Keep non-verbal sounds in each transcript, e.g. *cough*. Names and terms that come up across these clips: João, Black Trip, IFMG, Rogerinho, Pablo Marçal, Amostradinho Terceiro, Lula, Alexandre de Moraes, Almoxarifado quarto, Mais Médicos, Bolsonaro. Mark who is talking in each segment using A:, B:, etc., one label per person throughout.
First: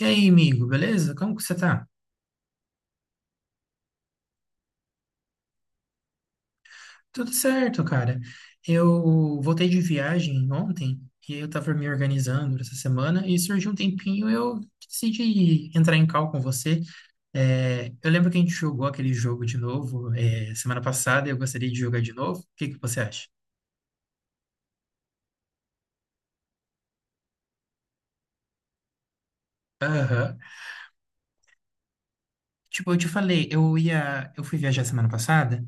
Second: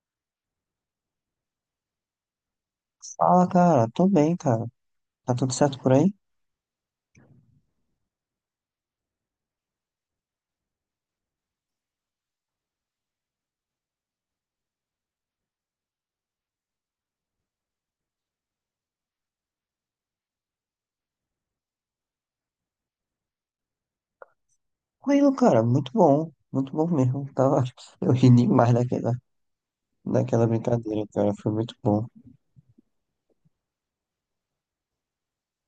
A: E aí, amigo, beleza? Como que você tá?
B: Fala, cara. Tô bem, cara. Tá tudo certo por aí?
A: Tudo certo, cara. Eu voltei de viagem ontem e eu tava me organizando essa semana e surgiu um tempinho, eu decidi entrar em call com você. Eu lembro que a gente jogou aquele jogo de novo, semana passada, e eu gostaria de jogar de novo. O que que você acha?
B: Tranquilo, cara. Muito bom. Muito bom mesmo. Tava... *laughs* Eu ri demais daquela,
A: Aham.
B: daquela brincadeira, cara. Foi muito bom.
A: Tipo, eu te falei, eu fui viajar semana passada,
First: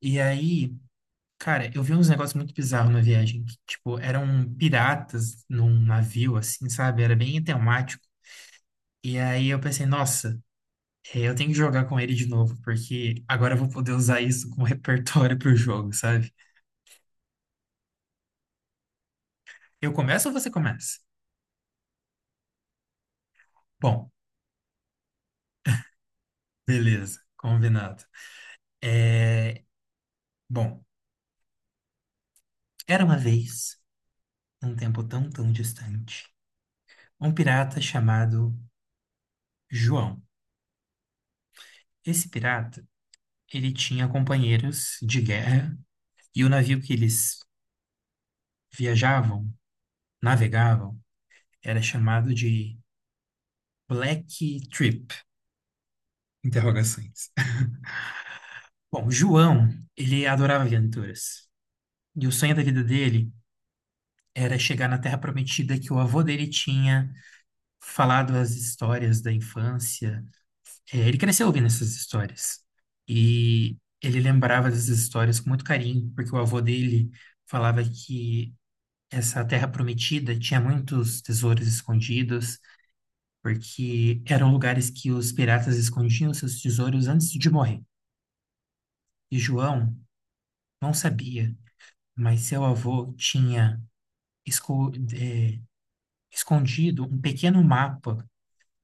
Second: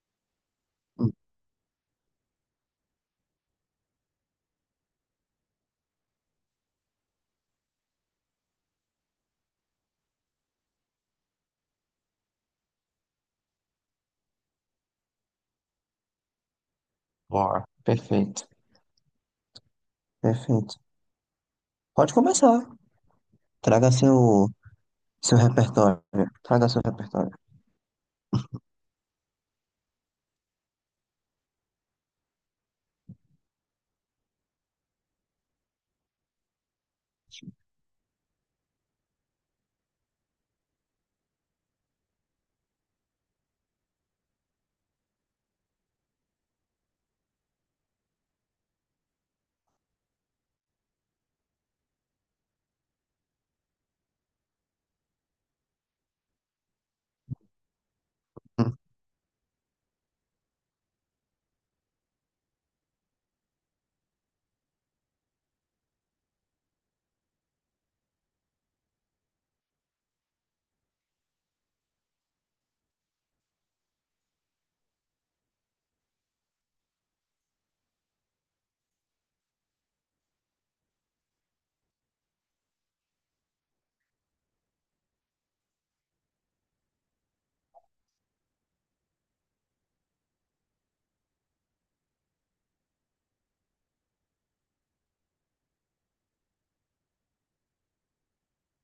A: e aí,
B: Hum.
A: cara, eu vi uns negócios muito bizarros na viagem, que, tipo, eram piratas num navio, assim, sabe? Era bem temático. E aí eu pensei, nossa, eu tenho que jogar com ele de novo, porque agora eu vou poder usar isso como *laughs* repertório pro jogo, sabe?
B: Bora. Perfeito.
A: Eu começo ou você
B: Perfeito.
A: começa?
B: Pode começar. Traga
A: Bom,
B: seu, Seu repertório. Traga seu
A: beleza,
B: repertório.
A: combinado. É, bom, era uma vez, num tempo tão, tão distante, um pirata chamado João. Esse pirata, ele tinha companheiros de guerra, e o navio que eles viajavam, navegavam, era chamado de Black Trip, interrogações.
B: Hum.
A: Bom, João, ele adorava aventuras. E o sonho da vida dele era chegar na Terra Prometida que o avô dele tinha falado as histórias da infância. É, ele cresceu ouvindo essas histórias. E ele lembrava dessas histórias com muito carinho, porque o avô dele falava que essa Terra Prometida tinha muitos tesouros escondidos, porque eram lugares que os piratas escondiam seus tesouros antes de morrer. E João não sabia, mas seu avô tinha esco- eh, escondido um pequeno mapa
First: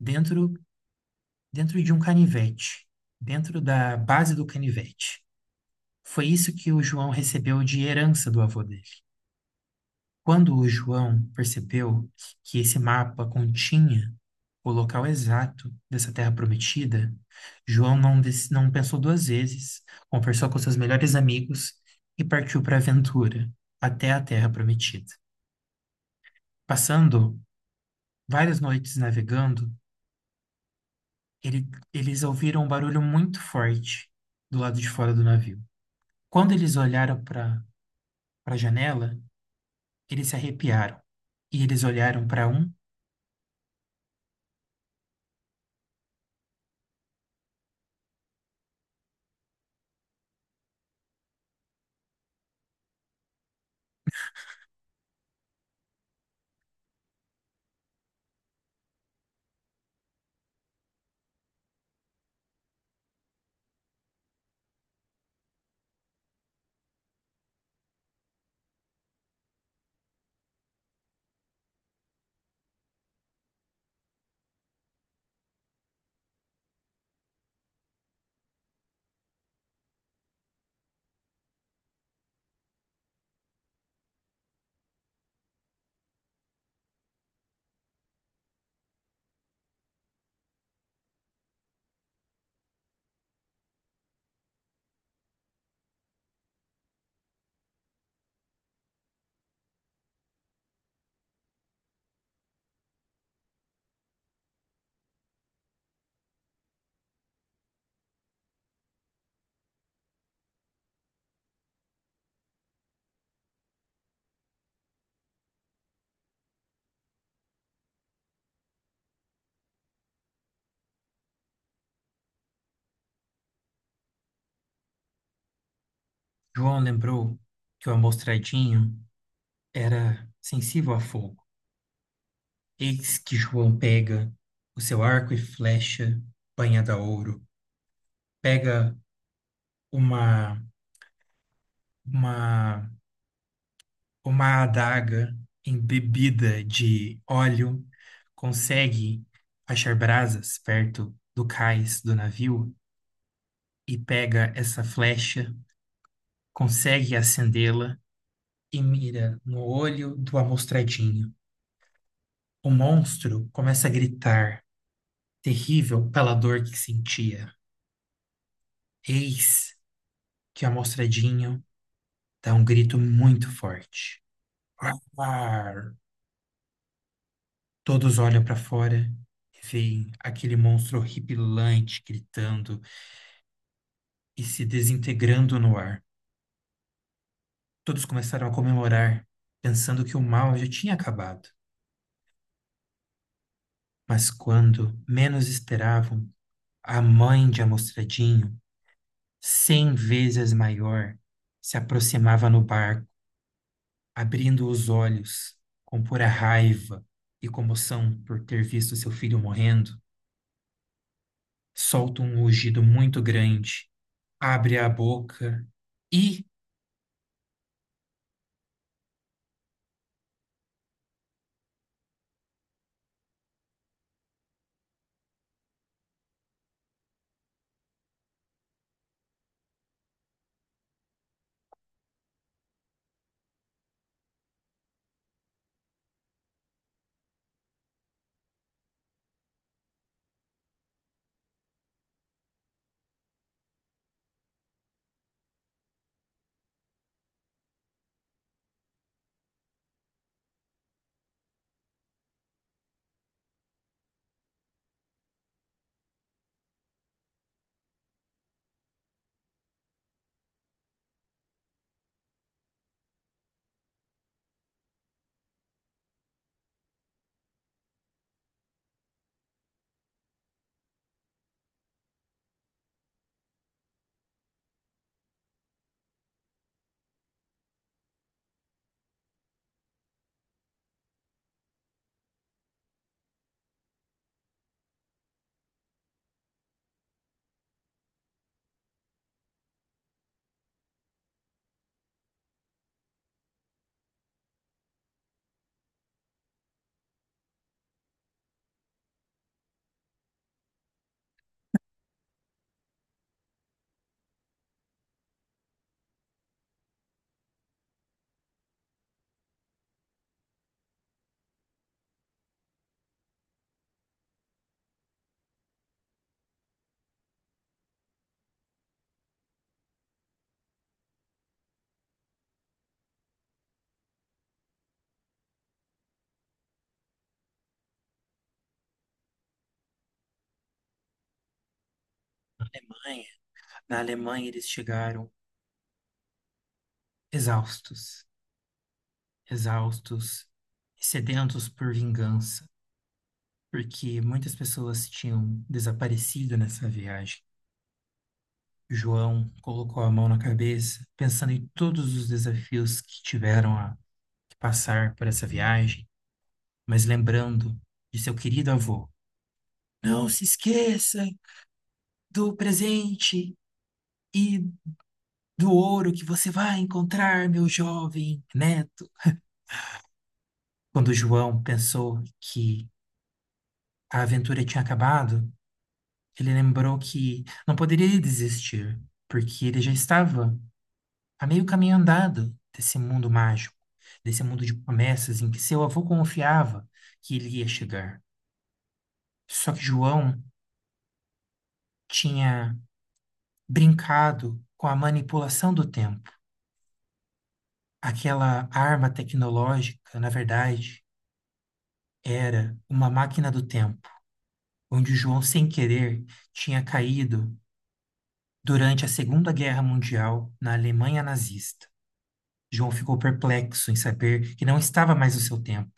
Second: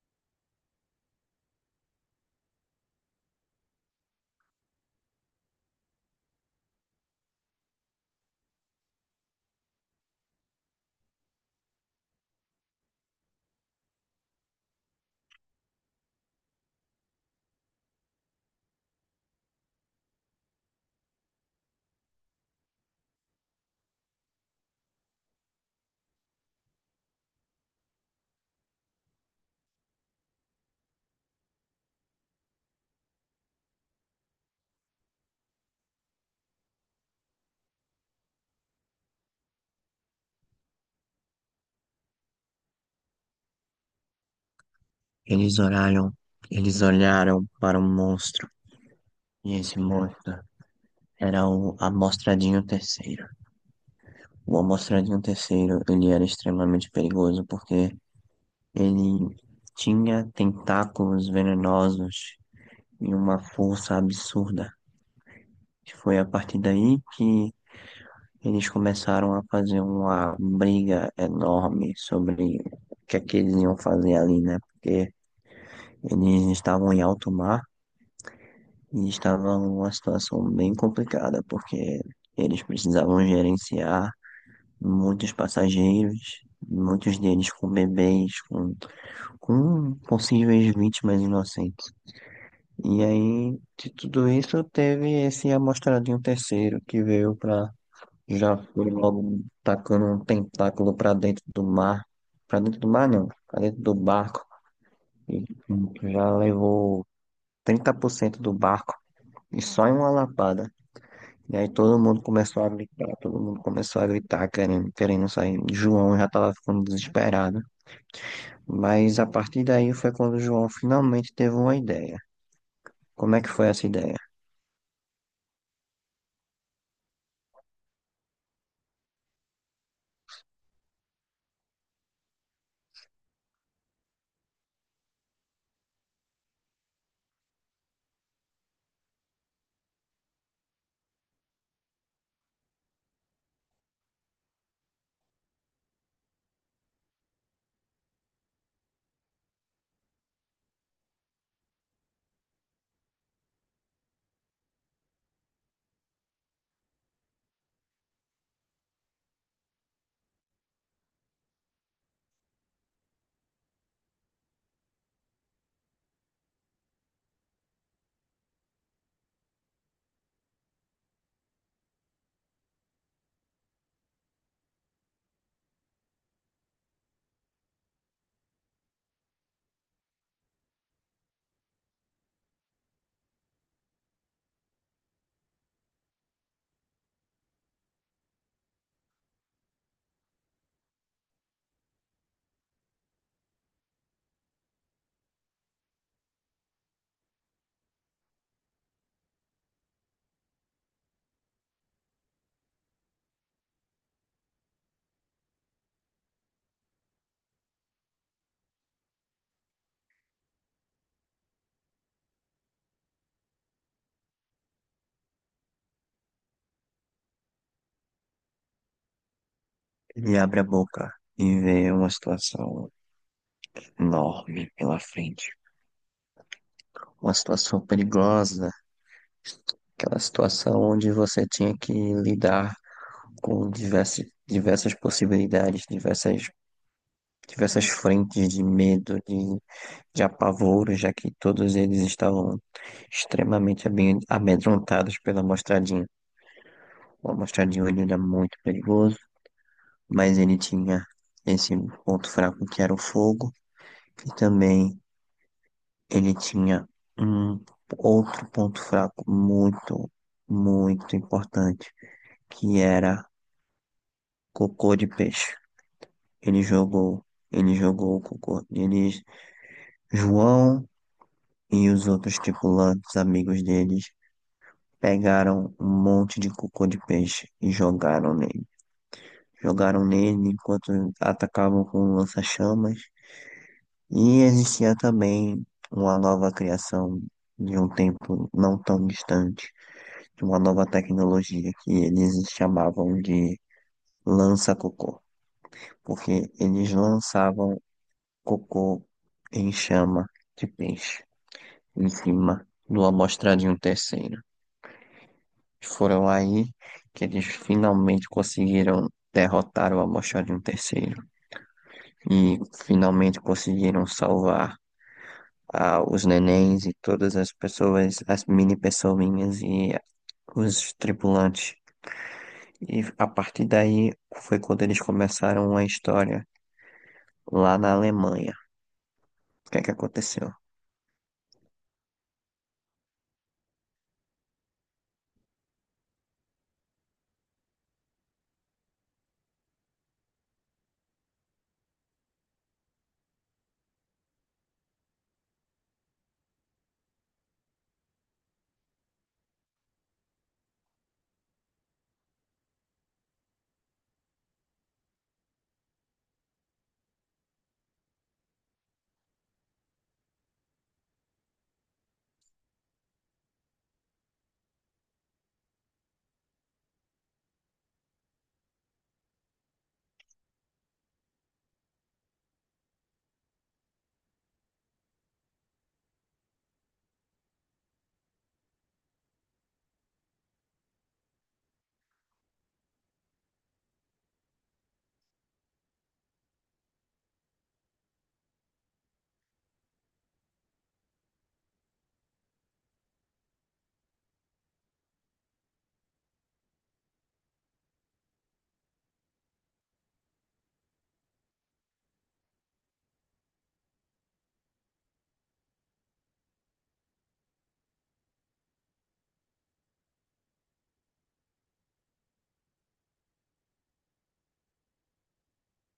A: dentro, dentro de um canivete, dentro da base do canivete. Foi isso que o João recebeu de herança do avô dele. Quando o João percebeu que esse mapa continha o local exato dessa terra prometida, João não, des- não pensou duas vezes, conversou com seus melhores amigos e partiu para a aventura, até a terra prometida. Passando várias noites navegando, ele- eles ouviram um barulho muito forte do lado de fora do navio. Quando eles olharam para a janela, eles se arrepiaram e eles olharam para um.
B: Eles olharam, eles olharam para um monstro, e esse monstro era o Amostradinho Terceiro. O Amostradinho Terceiro, ele era extremamente perigoso porque ele tinha tentáculos venenosos e uma força absurda. E foi a partir daí que eles começaram a fazer uma briga enorme sobre o que é que eles iam fazer ali, né? Porque eles estavam em alto mar e estava uma situação bem complicada, porque eles precisavam gerenciar muitos passageiros, muitos deles com bebês, com possíveis vítimas inocentes. E aí, de tudo isso, teve esse amostradinho terceiro que veio para. Já foi logo tacando um tentáculo para dentro do mar. Para dentro do mar, não, para dentro do barco. E já levou 30% do barco. E só em uma lapada. E aí todo mundo começou a gritar, todo mundo começou a gritar, querendo sair. João já estava ficando desesperado. Mas a partir daí foi quando o João finalmente teve uma ideia. Como é que foi essa ideia?
A: João lembrou que o amostradinho era sensível a fogo. Eis que João pega o seu arco e flecha banhada a ouro, pega uma, uma, uma adaga embebida de óleo, consegue achar brasas perto do cais do navio e pega essa flecha, consegue acendê-la e mira no olho do amostradinho. O monstro começa a gritar, terrível pela dor que sentia. Eis que o amostradinho dá um grito muito forte. Ar! Todos olham para fora e veem aquele monstro horripilante gritando e se desintegrando no ar. Todos começaram a comemorar, pensando que o mal já tinha acabado. Mas quando menos esperavam, a mãe de Amostradinho, 100 vezes maior, se aproximava no barco, abrindo os olhos com pura raiva e comoção por ter visto seu filho morrendo, solta um rugido muito grande, abre a boca e
B: Ele abre a boca e vê uma situação enorme pela frente. Uma situação perigosa, aquela situação onde você tinha que lidar com diversas possibilidades, diversas frentes de medo, de apavoro, já que todos eles estavam extremamente amedrontados pela mostradinha. O mostradinho, ele era muito perigoso, mas ele tinha esse ponto fraco que era o fogo, e também ele tinha um outro ponto fraco muito importante, que era cocô de peixe. Ele jogou, ele jogou o cocô. Eles, João e os outros tripulantes, amigos deles, pegaram um monte de cocô de peixe e jogaram nele. Jogaram nele enquanto atacavam com lança-chamas. E existia também uma nova criação de um tempo não tão distante, de uma nova tecnologia que eles chamavam de lança-cocô, porque eles lançavam cocô em chama de peixe em cima do amostrar de um terceiro. Foram aí que eles finalmente conseguiram derrotar o Amoxarion terceiro e finalmente conseguiram salvar os nenéns e todas as pessoas, as mini pessoinhas e os tripulantes. E a partir daí foi quando eles começaram a história lá na Alemanha. O que é que aconteceu?
A: Alemanha. Na Alemanha eles chegaram, exaustos, exaustos, e sedentos por vingança, porque muitas pessoas tinham desaparecido nessa viagem. João colocou a mão na cabeça, pensando em todos os desafios que tiveram a que passar por essa viagem, mas lembrando de seu querido avô. Não se esqueça do presente e do ouro que você vai encontrar, meu jovem neto. Quando João pensou que a aventura tinha acabado, ele lembrou que não poderia desistir, porque ele já estava a meio caminho andado desse mundo mágico, desse mundo de promessas em que seu avô confiava que ele ia chegar. Só que João tinha brincado com a manipulação do tempo. Aquela arma tecnológica, na verdade, era uma máquina do tempo onde João, sem querer, tinha caído durante a Segunda Guerra Mundial na Alemanha nazista. João ficou perplexo em saber que não estava mais no seu tempo,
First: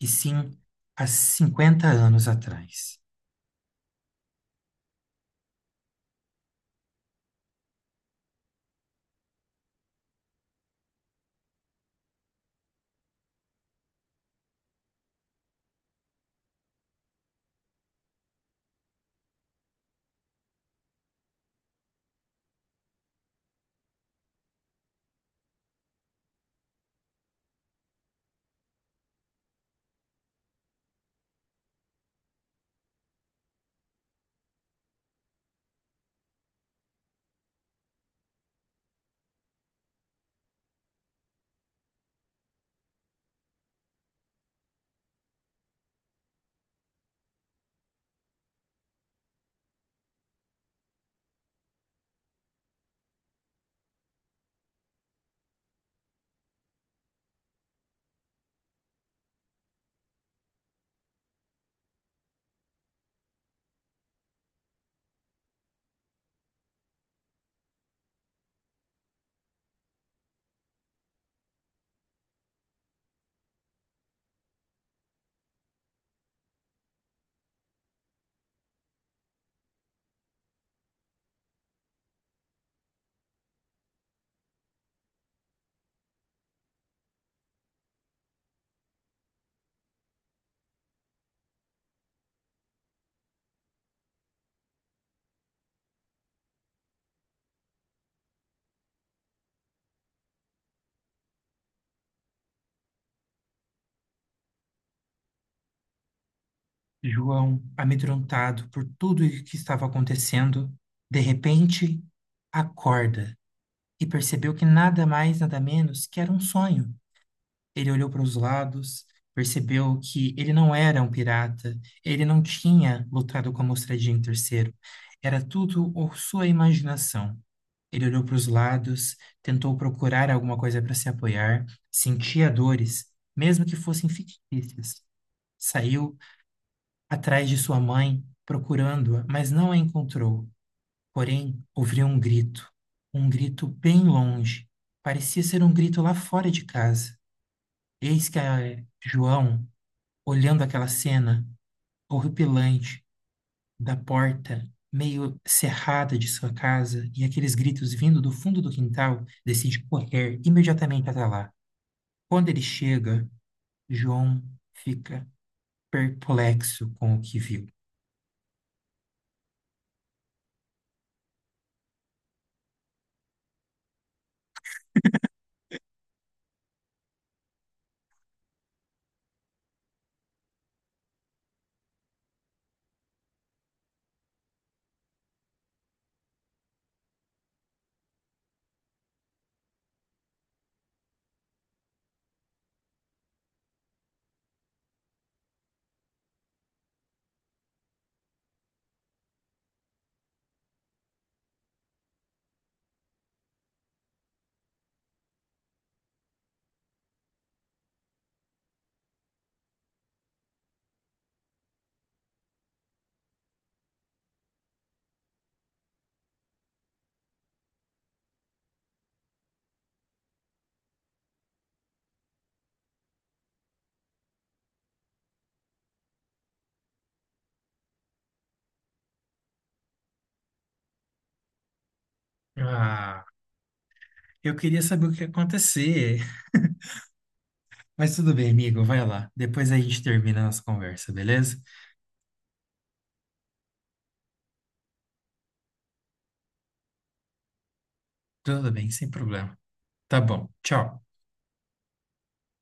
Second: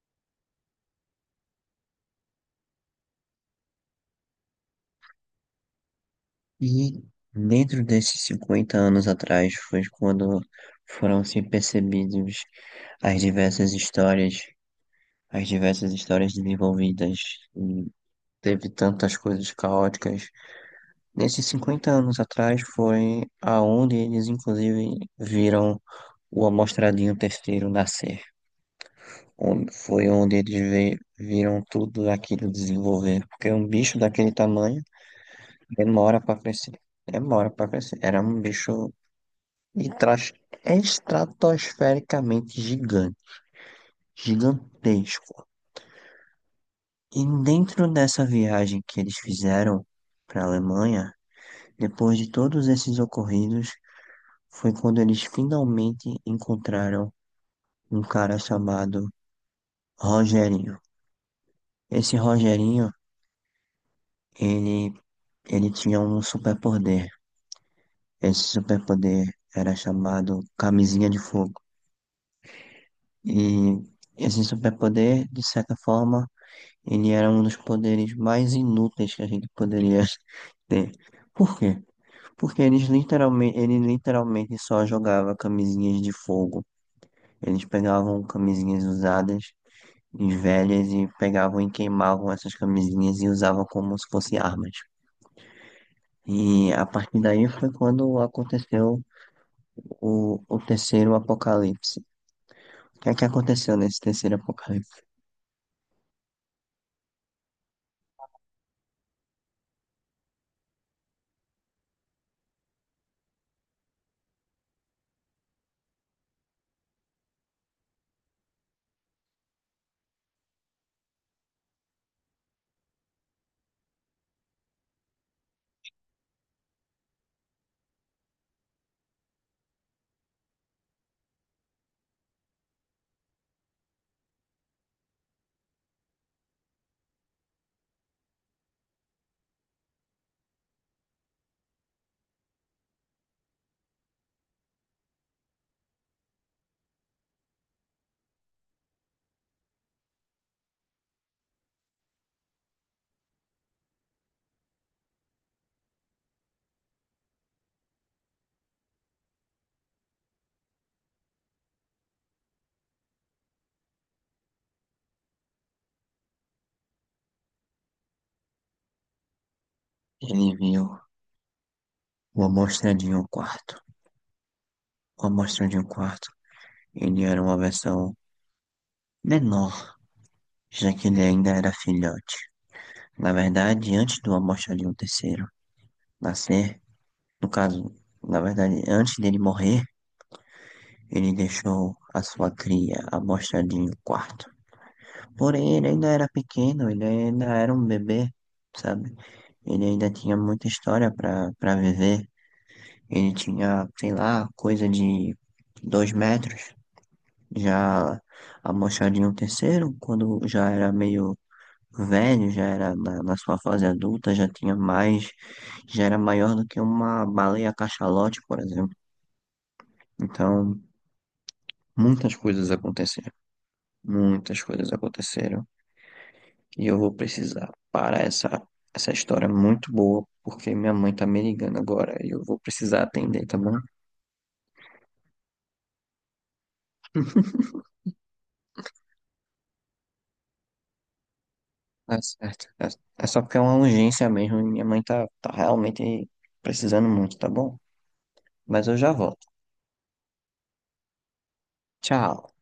A: e sim há 50 anos atrás.
B: E dentro desses 50 anos atrás foi quando foram se percebidos as diversas histórias, as diversas histórias desenvolvidas. E teve tantas coisas caóticas. Nesses 50 anos atrás foi aonde eles, inclusive, viram o Amostradinho Terceiro nascer. Foi onde eles viram tudo aquilo desenvolver. Porque um bicho daquele tamanho demora para crescer. Demora para crescer. Era um bicho estra- estratosfericamente gigante. Gigantesco. E dentro dessa viagem que eles fizeram para a Alemanha, depois de todos esses ocorridos, foi quando eles finalmente encontraram um cara chamado Rogerinho. Esse Rogerinho, ele, ele tinha um superpoder. Esse superpoder era chamado Camisinha de Fogo. E esse superpoder, de certa forma, ele era um dos poderes mais inúteis que a gente poderia *laughs* ter. Por quê? Porque ele literalmente só jogava camisinhas de fogo. Eles pegavam camisinhas usadas e velhas e pegavam e queimavam essas camisinhas e usavam como se fossem armas. E a partir daí foi quando aconteceu o terceiro apocalipse. O que é que aconteceu nesse terceiro apocalipse?
A: João, amedrontado por tudo o que estava acontecendo, de repente acorda e percebeu que nada mais, nada menos que era um sonho. Ele olhou para os lados, percebeu que ele não era um pirata, ele não tinha lutado com a Mostradinha em terceiro. Era tudo ou sua imaginação. Ele olhou para os lados, tentou procurar alguma coisa para se apoiar, sentia dores, mesmo que fossem fictícias. Saiu atrás de sua mãe, procurando-a, mas não a encontrou. Porém, ouviu um grito bem longe. Parecia ser um grito lá fora de casa. Eis que a João olhando aquela cena horripilante da porta meio cerrada de sua casa e aqueles gritos vindo do fundo do quintal, decide correr imediatamente até lá. Quando ele chega, João fica perplexo com o que viu.
B: Ele viu uma amostra de um quarto. Uma amostra de um quarto. Ele era uma versão menor, já que ele ainda era filhote. Na verdade, antes do Almoxarifado terceiro nascer, no caso, na verdade, antes dele morrer, ele deixou a sua cria, Almoxarifado quarto. Porém, ele ainda era pequeno, ele ainda era um bebê, sabe? Ele ainda tinha muita história para viver. Ele tinha, sei lá, coisa de 2 metros. Já Almoxarifado terceiro quando já era meio velho, já era na sua fase adulta, já tinha mais, já era maior do que uma baleia cachalote, por exemplo. Então, muitas coisas aconteceram, muitas coisas aconteceram, e eu vou precisar parar essa história muito boa, porque minha mãe tá me ligando agora, e eu vou precisar
A: Ah,
B: atender, tá bom?
A: eu queria saber o que ia acontecer. Mas tudo bem, amigo, vai lá. Depois a gente termina a nossa conversa, beleza?
B: Tá certo. É, é só porque é uma urgência mesmo, e minha mãe tá realmente precisando muito, tá bom?
A: Tudo
B: Mas
A: bem,
B: eu
A: sem
B: já volto.
A: problema. Tá bom, tchau.
B: Tchau.